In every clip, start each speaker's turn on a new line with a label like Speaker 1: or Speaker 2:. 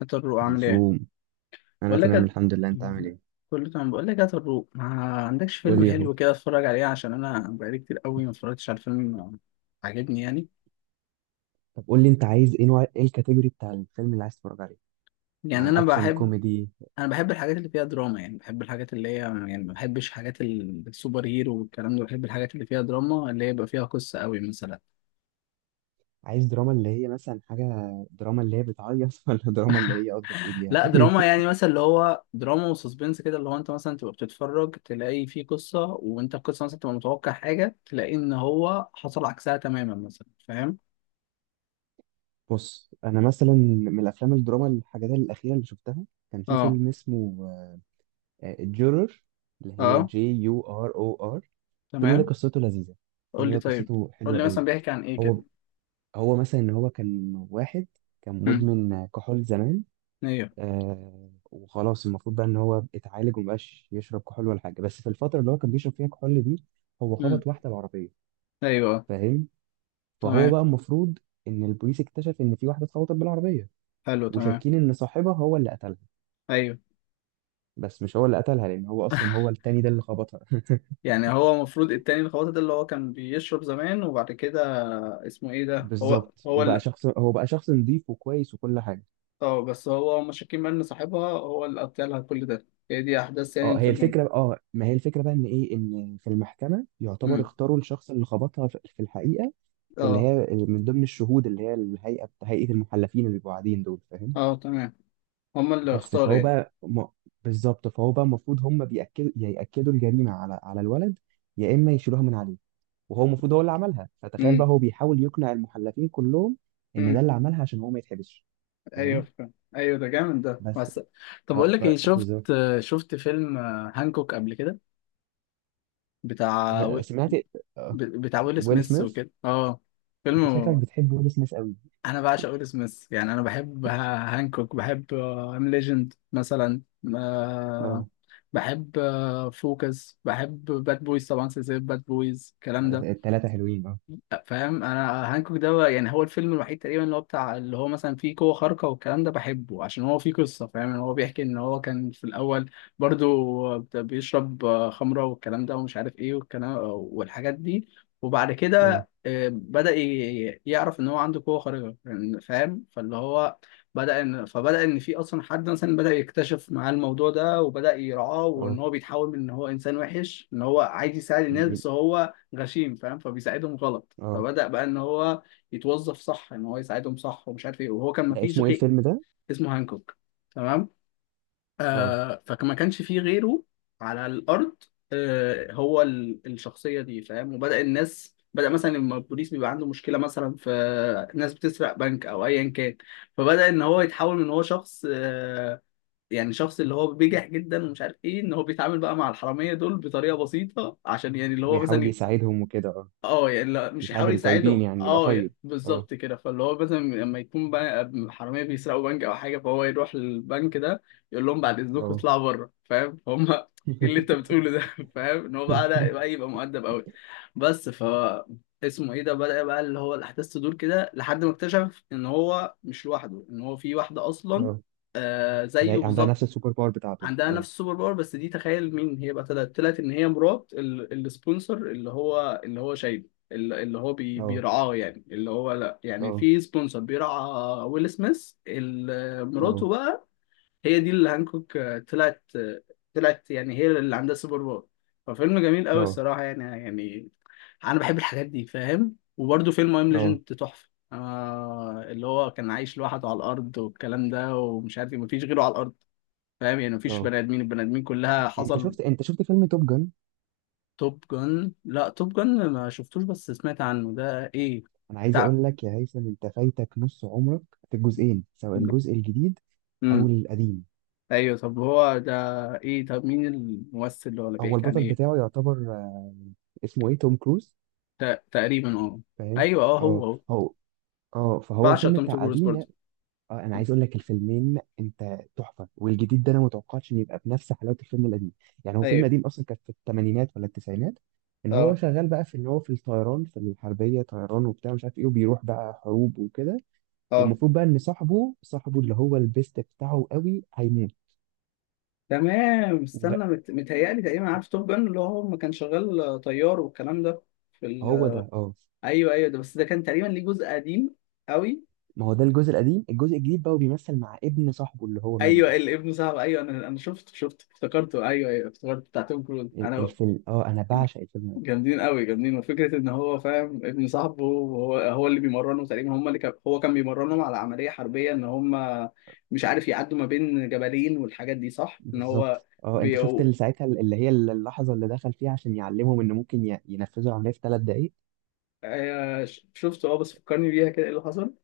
Speaker 1: هات الروق عامل ايه؟
Speaker 2: هيسوم، انا
Speaker 1: بقول لك
Speaker 2: تمام
Speaker 1: هت-
Speaker 2: الحمد لله، انت عامل ايه؟
Speaker 1: كله تمام، بقول لك هات الروق. ما عندكش
Speaker 2: قول
Speaker 1: فيلم
Speaker 2: لي يا حبي.
Speaker 1: حلو كده اتفرج عليه؟ عشان انا بقالي كتير قوي ما اتفرجتش على فيلم عاجبني يعني.
Speaker 2: طب قول لي انت عايز ايه، نوع ايه الكاتيجوري بتاع الفيلم اللي عايز تتفرج عليه؟
Speaker 1: يعني
Speaker 2: يعني
Speaker 1: انا
Speaker 2: اكشن
Speaker 1: بحب
Speaker 2: كوميدي؟
Speaker 1: انا بحب الحاجات اللي فيها دراما، يعني بحب الحاجات اللي هي، يعني ما بحبش حاجات السوبر هيرو والكلام ده، بحب الحاجات اللي فيها دراما اللي هي يبقى فيها قصة قوي مثلا.
Speaker 2: عايز دراما اللي هي مثلا حاجه، دراما اللي هي بتعيط ولا دراما اللي هي قصدك ايه بيها؟
Speaker 1: لا دراما يعني مثلا اللي هو دراما وسسبنس كده، اللي هو انت مثلا تبقى بتتفرج تلاقي فيه قصة، وانت القصة مثلا تبقى متوقع حاجة تلاقي ان هو حصل عكسها تماما مثلا، فاهم؟
Speaker 2: بص انا مثلا من الافلام الدراما الحاجات الاخيره اللي شفتها، كان في
Speaker 1: اه.
Speaker 2: فيلم اسمه جورر، اللي هي
Speaker 1: اه
Speaker 2: جي يو ار او ار. الفيلم ده
Speaker 1: تمام.
Speaker 2: قصته لذيذه،
Speaker 1: قول
Speaker 2: الفيلم
Speaker 1: لي
Speaker 2: ده
Speaker 1: طيب،
Speaker 2: قصته
Speaker 1: قول
Speaker 2: حلوه
Speaker 1: لي مثلا
Speaker 2: قوي.
Speaker 1: بيحكي عن ايه كده.
Speaker 2: هو هو مثلا ان هو كان واحد، كان
Speaker 1: امم،
Speaker 2: مدمن كحول زمان.
Speaker 1: ايوه.
Speaker 2: آه، وخلاص المفروض بقى ان هو اتعالج ومبقاش يشرب كحول ولا حاجه، بس في الفتره اللي هو كان بيشرب فيها كحول دي، هو
Speaker 1: امم،
Speaker 2: خبط واحده بالعربيه.
Speaker 1: ايوه آه.
Speaker 2: فاهم؟ فهو
Speaker 1: تمام.
Speaker 2: بقى المفروض ان البوليس اكتشف ان في واحده اتخبطت بالعربيه،
Speaker 1: حلو تمام.
Speaker 2: وشاكين ان صاحبها هو اللي قتلها،
Speaker 1: ايوه.
Speaker 2: بس مش هو اللي قتلها لان هو اصلا هو التاني ده اللي خبطها.
Speaker 1: يعني هو المفروض التاني الخواطر ده اللي هو كان بيشرب زمان وبعد كده اسمه ايه ده، هو
Speaker 2: بالظبط،
Speaker 1: هو
Speaker 2: وبقى
Speaker 1: اللي.
Speaker 2: شخص، هو بقى شخص نظيف وكويس وكل حاجه.
Speaker 1: اه، بس هو هما شاكين بقى ان صاحبها هو اللي قتلها لها، كل ده هي دي احداث يعني
Speaker 2: اه هي
Speaker 1: الفيلم؟
Speaker 2: الفكره، اه ما هي الفكره بقى ان ايه، ان في المحكمه يعتبر
Speaker 1: امم،
Speaker 2: اختاروا الشخص اللي خبطها في الحقيقه، اللي
Speaker 1: اه.
Speaker 2: هي من ضمن الشهود، اللي هي الهيئه، هيئه المحلفين اللي بيبقوا قاعدين دول. فاهم؟
Speaker 1: اه تمام، هما اللي
Speaker 2: بس
Speaker 1: اختاروا
Speaker 2: فهو
Speaker 1: يعني.
Speaker 2: بقى م... بالظبط، فهو بقى المفروض هم بيأكدوا، يأكدوا الجريمه على الولد، يا اما يشيلوها من عليه، وهو المفروض هو اللي عملها. فتخيل بقى
Speaker 1: امم.
Speaker 2: هو بيحاول يقنع المحلفين كلهم ان ده
Speaker 1: امم.
Speaker 2: اللي عملها عشان هو ما يتحبسش.
Speaker 1: ايوه
Speaker 2: فاهم؟
Speaker 1: فاهم. ايوه ده جامد ده
Speaker 2: بس
Speaker 1: بس. طب
Speaker 2: اه،
Speaker 1: اقول لك ايه،
Speaker 2: فبالظبط.
Speaker 1: شفت فيلم هانكوك قبل كده؟ بتاع و...
Speaker 2: انا سمعت آه.
Speaker 1: بتاع ويل
Speaker 2: ويل
Speaker 1: سميث
Speaker 2: سميث.
Speaker 1: وكده، اه
Speaker 2: انت شكلك
Speaker 1: فيلم.
Speaker 2: بتحب ويل سميث قوي.
Speaker 1: انا بعشق ويل سميث يعني، هانكوك، بحب ام ليجند مثلا، آه،
Speaker 2: اه،
Speaker 1: بحب، فوكس، بحب باد بويز طبعا، سلسلة باد بويز الكلام ده.
Speaker 2: الثلاثه حلوين اه.
Speaker 1: فاهم، انا هانكوك ده يعني هو الفيلم الوحيد تقريبا اللي هو بتاع، اللي هو مثلا فيه قوة خارقة والكلام ده، بحبه عشان هو فيه قصة. فاهم ان هو بيحكي ان هو كان في الاول برضو بيشرب خمرة والكلام ده ومش عارف ايه والكلام والحاجات دي، وبعد
Speaker 2: اه
Speaker 1: كده بدأ يعرف ان هو عنده قوة خارقة يعني. فاهم، فاللي هو بدأ ان فبدأ ان في اصلا حد مثلا بدأ يكتشف معاه الموضوع ده وبدأ يرعاه، وان
Speaker 2: اه
Speaker 1: هو بيتحول من ان هو انسان وحش ان هو عايز يساعد الناس، بس هو غشيم فاهم، فبيساعدهم غلط،
Speaker 2: اه
Speaker 1: فبدأ بقى ان هو يتوظف صح ان هو يساعدهم صح ومش عارف ايه، وهو كان
Speaker 2: ده
Speaker 1: مفيش
Speaker 2: اسمه ايه
Speaker 1: غير.
Speaker 2: الفيلم ده؟
Speaker 1: اسمه هانكوك. تمام.
Speaker 2: اه،
Speaker 1: آه فما كانش فيه غيره على الارض، آه هو الشخصية دي فاهم. وبدأ الناس بدأ مثلا لما البوليس بيبقى عنده مشكلة مثلا في ناس بتسرق بنك او ايا كان، فبدأ ان هو يتحول من هو شخص آه يعني شخص اللي هو بيجح جدا ومش عارف ايه، ان هو بيتعامل بقى مع الحراميه دول بطريقه بسيطه عشان يعني اللي هو
Speaker 2: ويحاول
Speaker 1: مثلا.
Speaker 2: يساعدهم وكده اه.
Speaker 1: اه يعني مش
Speaker 2: يساعد
Speaker 1: يحاول
Speaker 2: الطيبين
Speaker 1: يساعدهم،
Speaker 2: يعني يبقى
Speaker 1: اه
Speaker 2: طيب.
Speaker 1: يعني
Speaker 2: اه
Speaker 1: بالظبط كده. فاللي هو مثلا لما يكون بقى حراميه بيسرقوا بنك او حاجه، فهو يروح للبنك ده يقول لهم بعد اذنكم
Speaker 2: اه
Speaker 1: اطلعوا بره، فاهم؟ فهم ايه اللي انت بتقوله ده؟ فاهم، ان هو بقى ده بقى يبقى مؤدب قوي. بس ف اسمه ايه ده، بدأ بقى اللي هو الاحداث تدور كده لحد ما اكتشف ان هو مش لوحده، ان هو في واحده اصلا
Speaker 2: اه.
Speaker 1: آه زيه
Speaker 2: زي، عندها
Speaker 1: بالظبط.
Speaker 2: نفس السوبر باور بتاعته
Speaker 1: عندها
Speaker 2: اه
Speaker 1: نفس السوبر باور، بس دي تخيل مين هي بقى، طلعت ان هي مرات السبونسر اللي هو، اللي هو شايله اللي هو
Speaker 2: اه
Speaker 1: بيرعاه، يعني اللي هو لا يعني
Speaker 2: اه
Speaker 1: في سبونسر بيرعى ويل سميث، مراته
Speaker 2: اه
Speaker 1: بقى هي دي اللي هانكوك طلعت يعني، هي اللي عندها سوبر باور. ففيلم جميل قوي
Speaker 2: اه
Speaker 1: الصراحة يعني، يعني انا بحب الحاجات دي فاهم. وبرده فيلم ام
Speaker 2: اه
Speaker 1: ليجند تحفة، آه اللي هو كان عايش لوحده على الارض والكلام ده ومش عارف مفيش غيره على الارض، فاهم يعني مفيش
Speaker 2: اه.
Speaker 1: بني ادمين، البني ادمين كلها
Speaker 2: انت
Speaker 1: حصل.
Speaker 2: شفت، انت شفت فيلم توب جن؟
Speaker 1: توب جن، لا توب جن ما شفتوش بس سمعت عنه، ده ايه،
Speaker 2: انا عايز
Speaker 1: بتاع؟
Speaker 2: اقول لك يا هيثم، انت فايتك نص عمرك. في الجزئين، سواء الجزء الجديد او
Speaker 1: امم.
Speaker 2: القديم.
Speaker 1: ايوه طب هو ده ايه، طب مين الممثل اللي هو، اللي
Speaker 2: هو
Speaker 1: بيحكي عن
Speaker 2: البطل
Speaker 1: ايه؟
Speaker 2: بتاعه يعتبر آه، اسمه ايه، توم كروز.
Speaker 1: تقريبا اه.
Speaker 2: فاهم؟
Speaker 1: ايوه اه، هو
Speaker 2: اه
Speaker 1: هو.
Speaker 2: هو. اه، فهو
Speaker 1: بعشق
Speaker 2: الفيلم
Speaker 1: توم
Speaker 2: بتاع
Speaker 1: كروز
Speaker 2: قديم
Speaker 1: برضه.
Speaker 2: يعني. اه، انا عايز اقول لك، الفيلمين انت تحفه، والجديد ده انا ما توقعتش ان يبقى بنفس حلاوه الفيلم القديم. يعني هو فيلم
Speaker 1: ايوه
Speaker 2: قديم اصلا، كان في الثمانينات ولا التسعينات. ان هو
Speaker 1: اه.
Speaker 2: شغال بقى في، ان هو في الطيران، في الحربيه طيران وبتاع مش عارف ايه، وبيروح بقى حروب وكده.
Speaker 1: اه
Speaker 2: والمفروض بقى ان صاحبه، صاحبه اللي هو البيست بتاعه قوي، هيموت.
Speaker 1: تمام.
Speaker 2: وغ-
Speaker 1: متهيألي تقريبا عارف توب جن اللي هو ما كان شغال طيار والكلام ده في
Speaker 2: هو ده اه.
Speaker 1: ايوه ايوه ده، بس ده كان تقريبا ليه جزء قديم قوي.
Speaker 2: ما هو ده الجزء القديم، الجزء الجديد بقى وبيمثل مع ابن صاحبه اللي هو مات
Speaker 1: ايوه
Speaker 2: ده.
Speaker 1: الابن صعب، ايوه انا شفته افتكرته، ايوه ايوه افتكرته بتاع توم كروز
Speaker 2: ال-
Speaker 1: انا.
Speaker 2: الفيلم اه، انا بعشق الفيلم.
Speaker 1: جامدين قوي جامدين، وفكره ان هو فاهم ابن صاحبه وهو هو اللي بيمرنه تقريبا، هم اللي كان هو كان بيمرنهم على عمليه حربيه ان هم مش عارف يعدوا ما بين جبلين والحاجات دي، صح ان هو.
Speaker 2: بالظبط اه. انت شفت
Speaker 1: بيو...
Speaker 2: اللي ساعتها، اللي هي اللحظه اللي دخل فيها عشان يعلمهم ان ممكن ي- ينفذوا العمليه في ثلاث دقائق؟
Speaker 1: شفته اه، بس فكرني بيها كده ايه اللي حصل.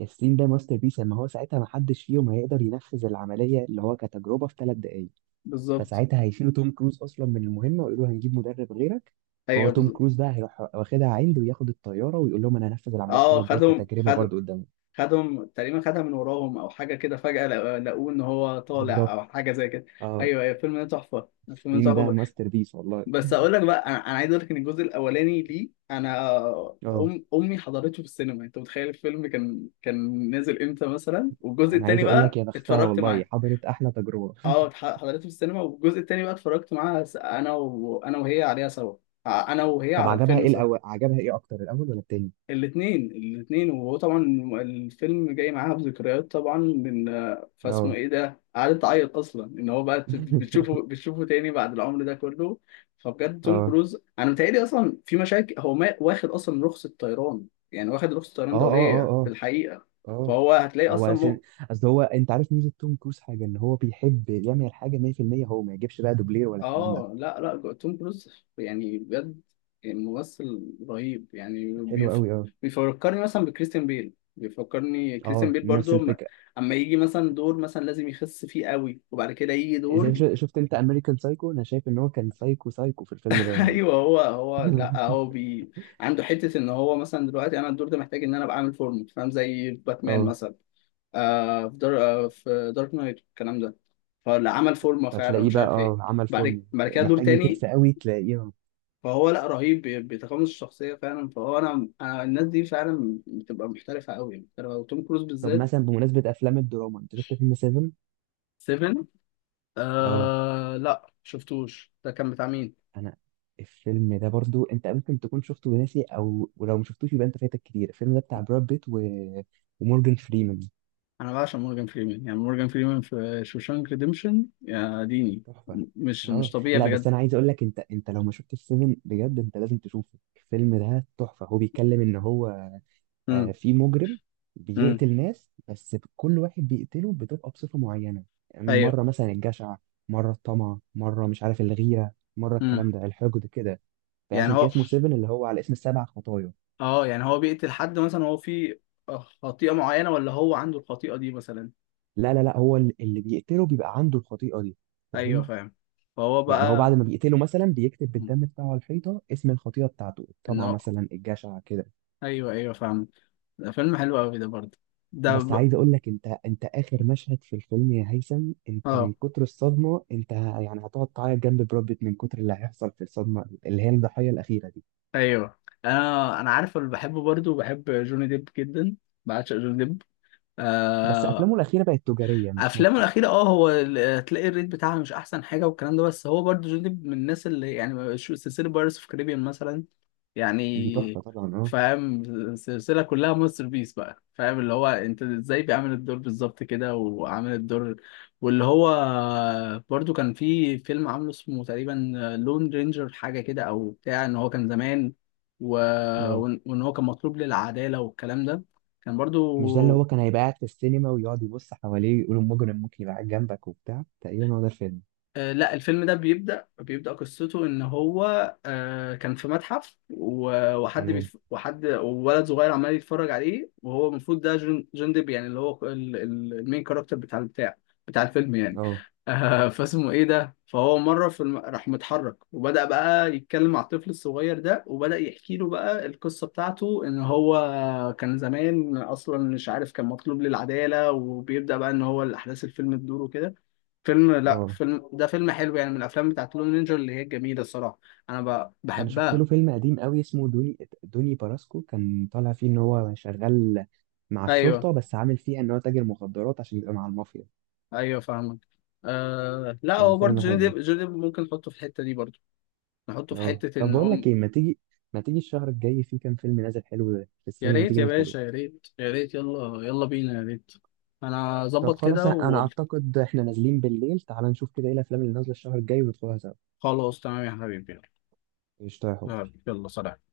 Speaker 2: ياسين ده ماستر بيس. اما هو ساعتها ما حدش فيهم هيقدر ينفذ العمليه اللي هو كتجربه في ثلاث دقائق،
Speaker 1: بالظبط.
Speaker 2: فساعتها هيشيلوا توم كروز اصلا من المهمه ويقولوا هنجيب مدرب غيرك. فهو
Speaker 1: ايوه
Speaker 2: توم
Speaker 1: بالظبط.
Speaker 2: كروز بقى هيروح واخدها عند وياخد الطياره ويقول لهم انا هنفذ العمليه في
Speaker 1: اه
Speaker 2: ثلاث دقائق
Speaker 1: خدهم
Speaker 2: كتجربه
Speaker 1: خد
Speaker 2: برضو قدامهم.
Speaker 1: خدهم تقريبا خدها من وراهم او حاجه كده، فجاه لقوه ان هو طالع
Speaker 2: بالظبط
Speaker 1: او حاجه زي كده.
Speaker 2: اه.
Speaker 1: ايوه ايوه الفيلم ده تحفه، الفيلم ده
Speaker 2: ياسين ده
Speaker 1: تحفه.
Speaker 2: ماستر بيس والله.
Speaker 1: بس اقول لك بقى، أنا عايز اقول لك ان الجزء الاولاني ليه،
Speaker 2: اه،
Speaker 1: امي حضرته في السينما انت متخيل الفيلم كان نازل امتى مثلا، والجزء
Speaker 2: انا
Speaker 1: التاني
Speaker 2: عايز اقول لك
Speaker 1: بقى
Speaker 2: يا بختها
Speaker 1: اتفرجت
Speaker 2: والله،
Speaker 1: معاه.
Speaker 2: حضرت احلى تجربه.
Speaker 1: اه حضرته في السينما، والجزء التاني بقى اتفرجت معاها، س- انا وانا وهي عليها سوا، انا وهي
Speaker 2: طب
Speaker 1: على
Speaker 2: عجبها
Speaker 1: الفيلم
Speaker 2: ايه
Speaker 1: سوا.
Speaker 2: الاول، عجبها ايه اكتر، الاول ولا التاني؟
Speaker 1: الاثنين الاثنين، وهو طبعا الفيلم جاي معاها بذكريات طبعا من، فاسمه
Speaker 2: اه
Speaker 1: ايه ده، قعدت تعيط اصلا ان هو بقى بتشوفه تاني بعد العمر ده كله. فبجد توم
Speaker 2: اه
Speaker 1: كروز انا متهيألي اصلا في مشاكل، هو ما واخد اصلا رخصة طيران يعني، واخد رخصة
Speaker 2: اه
Speaker 1: طيران
Speaker 2: اه
Speaker 1: دولية في
Speaker 2: اه
Speaker 1: الحقيقة.
Speaker 2: اه اه.
Speaker 1: فهو هتلاقي
Speaker 2: هو
Speaker 1: اصلا.
Speaker 2: عشان، اصل هو، انت عارف ميزه توم كروز حاجه، ان هو بيحب يعمل الحاجه 100%، هو ما يجيبش بقى دوبلير ولا الكلام ده.
Speaker 1: اه لا لا، توم كروز يعني بجد ممثل رهيب يعني
Speaker 2: حلو قوي اه.
Speaker 1: بيفكرني مثلا بكريستيان بيل، بيفكرني كريستيان
Speaker 2: اه،
Speaker 1: بيل
Speaker 2: نفس
Speaker 1: برضو اما
Speaker 2: الفكره.
Speaker 1: أما يجي مثلا دور مثلا لازم يخس فيه قوي، وبعد كده يجي
Speaker 2: زي
Speaker 1: دور
Speaker 2: شو- شفت انت امريكان سايكو، انا شايف ان هو كان سايكو سايكو في الفيلم ده يعني.
Speaker 1: ايوه هو هو، لا عنده حتة ان هو مثلا دلوقتي انا الدور ده محتاج ان انا ابقى عامل فورمه، فاهم زي باتمان
Speaker 2: اه.
Speaker 1: مثلا آه في دار... آه في دارك نايت الكلام ده، فاللي عمل فورمه فعلا
Speaker 2: فتلاقيه
Speaker 1: مش
Speaker 2: بقى
Speaker 1: عارف ايه،
Speaker 2: اه عمل
Speaker 1: بعد
Speaker 2: فورمه،
Speaker 1: بعد كده دور
Speaker 2: محتاج
Speaker 1: تاني.
Speaker 2: يخس قوي تلاقيه آه.
Speaker 1: فهو لا رهيب بيتقمص الشخصيه فعلا، فهو انا انا الناس دي فعلا بتبقى محترفه قوي محترفه، وتوم كروز
Speaker 2: طب
Speaker 1: بالذات.
Speaker 2: مثلا بمناسبه افلام الدراما، انت شفت فيلم 7؟
Speaker 1: 7،
Speaker 2: اه
Speaker 1: آه لا شفتوش، ده كان بتاع مين؟
Speaker 2: انا، الفيلم ده برضو انت ممكن تكون شفته وناسي، او ولو ما شفتوش يبقى انت فايتك كتير. الفيلم ده بتاع براد بيت و... ومورجان فريمان.
Speaker 1: انا بعشق مورجان فريمان يعني، مورجان فريمان في شوشانك ريديمشن يا ديني،
Speaker 2: تحفه اه.
Speaker 1: مش طبيعي
Speaker 2: لا بس
Speaker 1: بجد.
Speaker 2: انا عايز اقول لك، انت لو ما شفتش سيفن بجد انت لازم تشوفه، الفيلم ده تحفه. هو بيتكلم ان هو
Speaker 1: امم.
Speaker 2: آه في مجرم
Speaker 1: امم.
Speaker 2: بيقتل ناس، بس كل واحد بيقتله بتبقى بصفه معينه.
Speaker 1: ايوه.
Speaker 2: مره مثلا الجشع، مره الطمع، مره مش عارف الغيره، مره
Speaker 1: امم.
Speaker 2: الكلام ده الحقد كده.
Speaker 1: يعني
Speaker 2: فعشان كده
Speaker 1: هو،
Speaker 2: اسمه سيفن، اللي هو على اسم السبع خطايا.
Speaker 1: اه يعني هو بيقتل حد مثلا هو في خطيئه معينه، ولا هو عنده الخطيئه دي مثلا؟
Speaker 2: لا هو ال- اللي بيقتله بيبقى عنده الخطيئة دي.
Speaker 1: ايوه
Speaker 2: فاهم؟
Speaker 1: فاهم. فهو
Speaker 2: يعني هو بعد
Speaker 1: بقى.
Speaker 2: ما بيقتله مثلا بيكتب
Speaker 1: مم.
Speaker 2: بالدم بتاعه على الحيطة اسم الخطيئة بتاعته،
Speaker 1: ان
Speaker 2: الطمع
Speaker 1: هو،
Speaker 2: مثلا، الجشع كده.
Speaker 1: ايوه ايوه فاهم، ده فيلم حلو قوي ده برضه. ده
Speaker 2: بس عايز
Speaker 1: ب...
Speaker 2: اقول لك، انت اخر مشهد في الفيلم يا هيثم، انت من
Speaker 1: اه
Speaker 2: كتر الصدمة انت ه- يعني هتقعد تعيط جنب براد بيت من كتر اللي هيحصل في الصدمة اللي هي الضحية الأخيرة دي.
Speaker 1: ايوه، انا عارف اللي بحبه برضه، بحب جوني ديب جدا، بعشق جوني ديب.
Speaker 2: بس
Speaker 1: آه...
Speaker 2: افلامه الأخيرة بقت تجارية مش
Speaker 1: افلامه
Speaker 2: ناجحة.
Speaker 1: الاخيره اه، تلاقي الريت بتاعها مش احسن حاجه والكلام ده، بس هو برضه جوني ديب من الناس اللي يعني سلسله بايرتس اوف كاريبيان مثلا
Speaker 2: دي تحفة
Speaker 1: يعني،
Speaker 2: طبعا اه.
Speaker 1: فاهم السلسلة كلها ماستر بيس بقى. فاهم اللي هو انت ازاي بيعمل الدور بالظبط كده وعامل الدور، واللي هو برضو كان في فيلم عامله اسمه تقريبا لون رينجر حاجة كده، او بتاع ان هو كان زمان و...
Speaker 2: اه،
Speaker 1: وإن هو كان مطلوب للعدالة والكلام ده، كان
Speaker 2: مش ده اللي
Speaker 1: برضو
Speaker 2: هو كان هيبقى قاعد في السينما ويقعد يبص حواليه ويقول المجرم ممكن يبقى قاعد جنبك وبتاع، تقريبا هو ده الفيلم؟
Speaker 1: آه، لا الفيلم ده بيبدأ قصته إن هو آه، كان في متحف
Speaker 2: تمام
Speaker 1: وحد وولد صغير عمال يتفرج عليه، وهو المفروض ده جون ديب يعني اللي هو، المين كاركتر بتاع البتاع، بتاع الفيلم يعني.
Speaker 2: اه
Speaker 1: آه، فاسمه إيه ده؟ فهو مرة راح متحرك وبدأ بقى يتكلم مع الطفل الصغير ده، وبدأ يحكي له بقى القصة بتاعته إن هو كان زمان أصلا مش عارف كان مطلوب للعدالة، وبيبدأ بقى إن هو الأحداث الفيلم تدور وكده. فيلم، لا
Speaker 2: اه.
Speaker 1: فيلم ده فيلم حلو يعني، من الافلام بتاعت لون نينجا اللي هي جميله الصراحه، انا
Speaker 2: انا شفت له
Speaker 1: بحبها.
Speaker 2: فيلم قديم قوي اسمه دوني، دوني باراسكو، كان طالع فيه ان هو شغال مع
Speaker 1: ايوه
Speaker 2: الشرطه بس عامل فيها ان هو تاجر مخدرات عشان يبقى مع المافيا.
Speaker 1: ايوه فاهمك. آه... لا هو برضه
Speaker 2: ففيلم
Speaker 1: جوني
Speaker 2: حلو
Speaker 1: ديب، جوني ديب ممكن نحطه في الحته دي برضه، نحطه في
Speaker 2: اه.
Speaker 1: حته
Speaker 2: طب
Speaker 1: ان
Speaker 2: بقول لك
Speaker 1: هم.
Speaker 2: ايه، ما تيجي، ما تيجي الشهر الجاي في كام فيلم نازل حلو في
Speaker 1: يا
Speaker 2: السينما، ما
Speaker 1: ريت
Speaker 2: تيجي
Speaker 1: يا
Speaker 2: ندخله؟
Speaker 1: باشا، يا ريت يا ريت، يلا يلا بينا، يا ريت انا
Speaker 2: طب
Speaker 1: اظبط
Speaker 2: خلاص،
Speaker 1: كده
Speaker 2: انا
Speaker 1: وقول.
Speaker 2: اعتقد احنا نازلين بالليل، تعال نشوف كده ايه الافلام اللي نازله الشهر الجاي وندخلها سوا.
Speaker 1: خلاص تمام يا حبيبي.
Speaker 2: قشطة يا حب.
Speaker 1: يلا يلا سلام.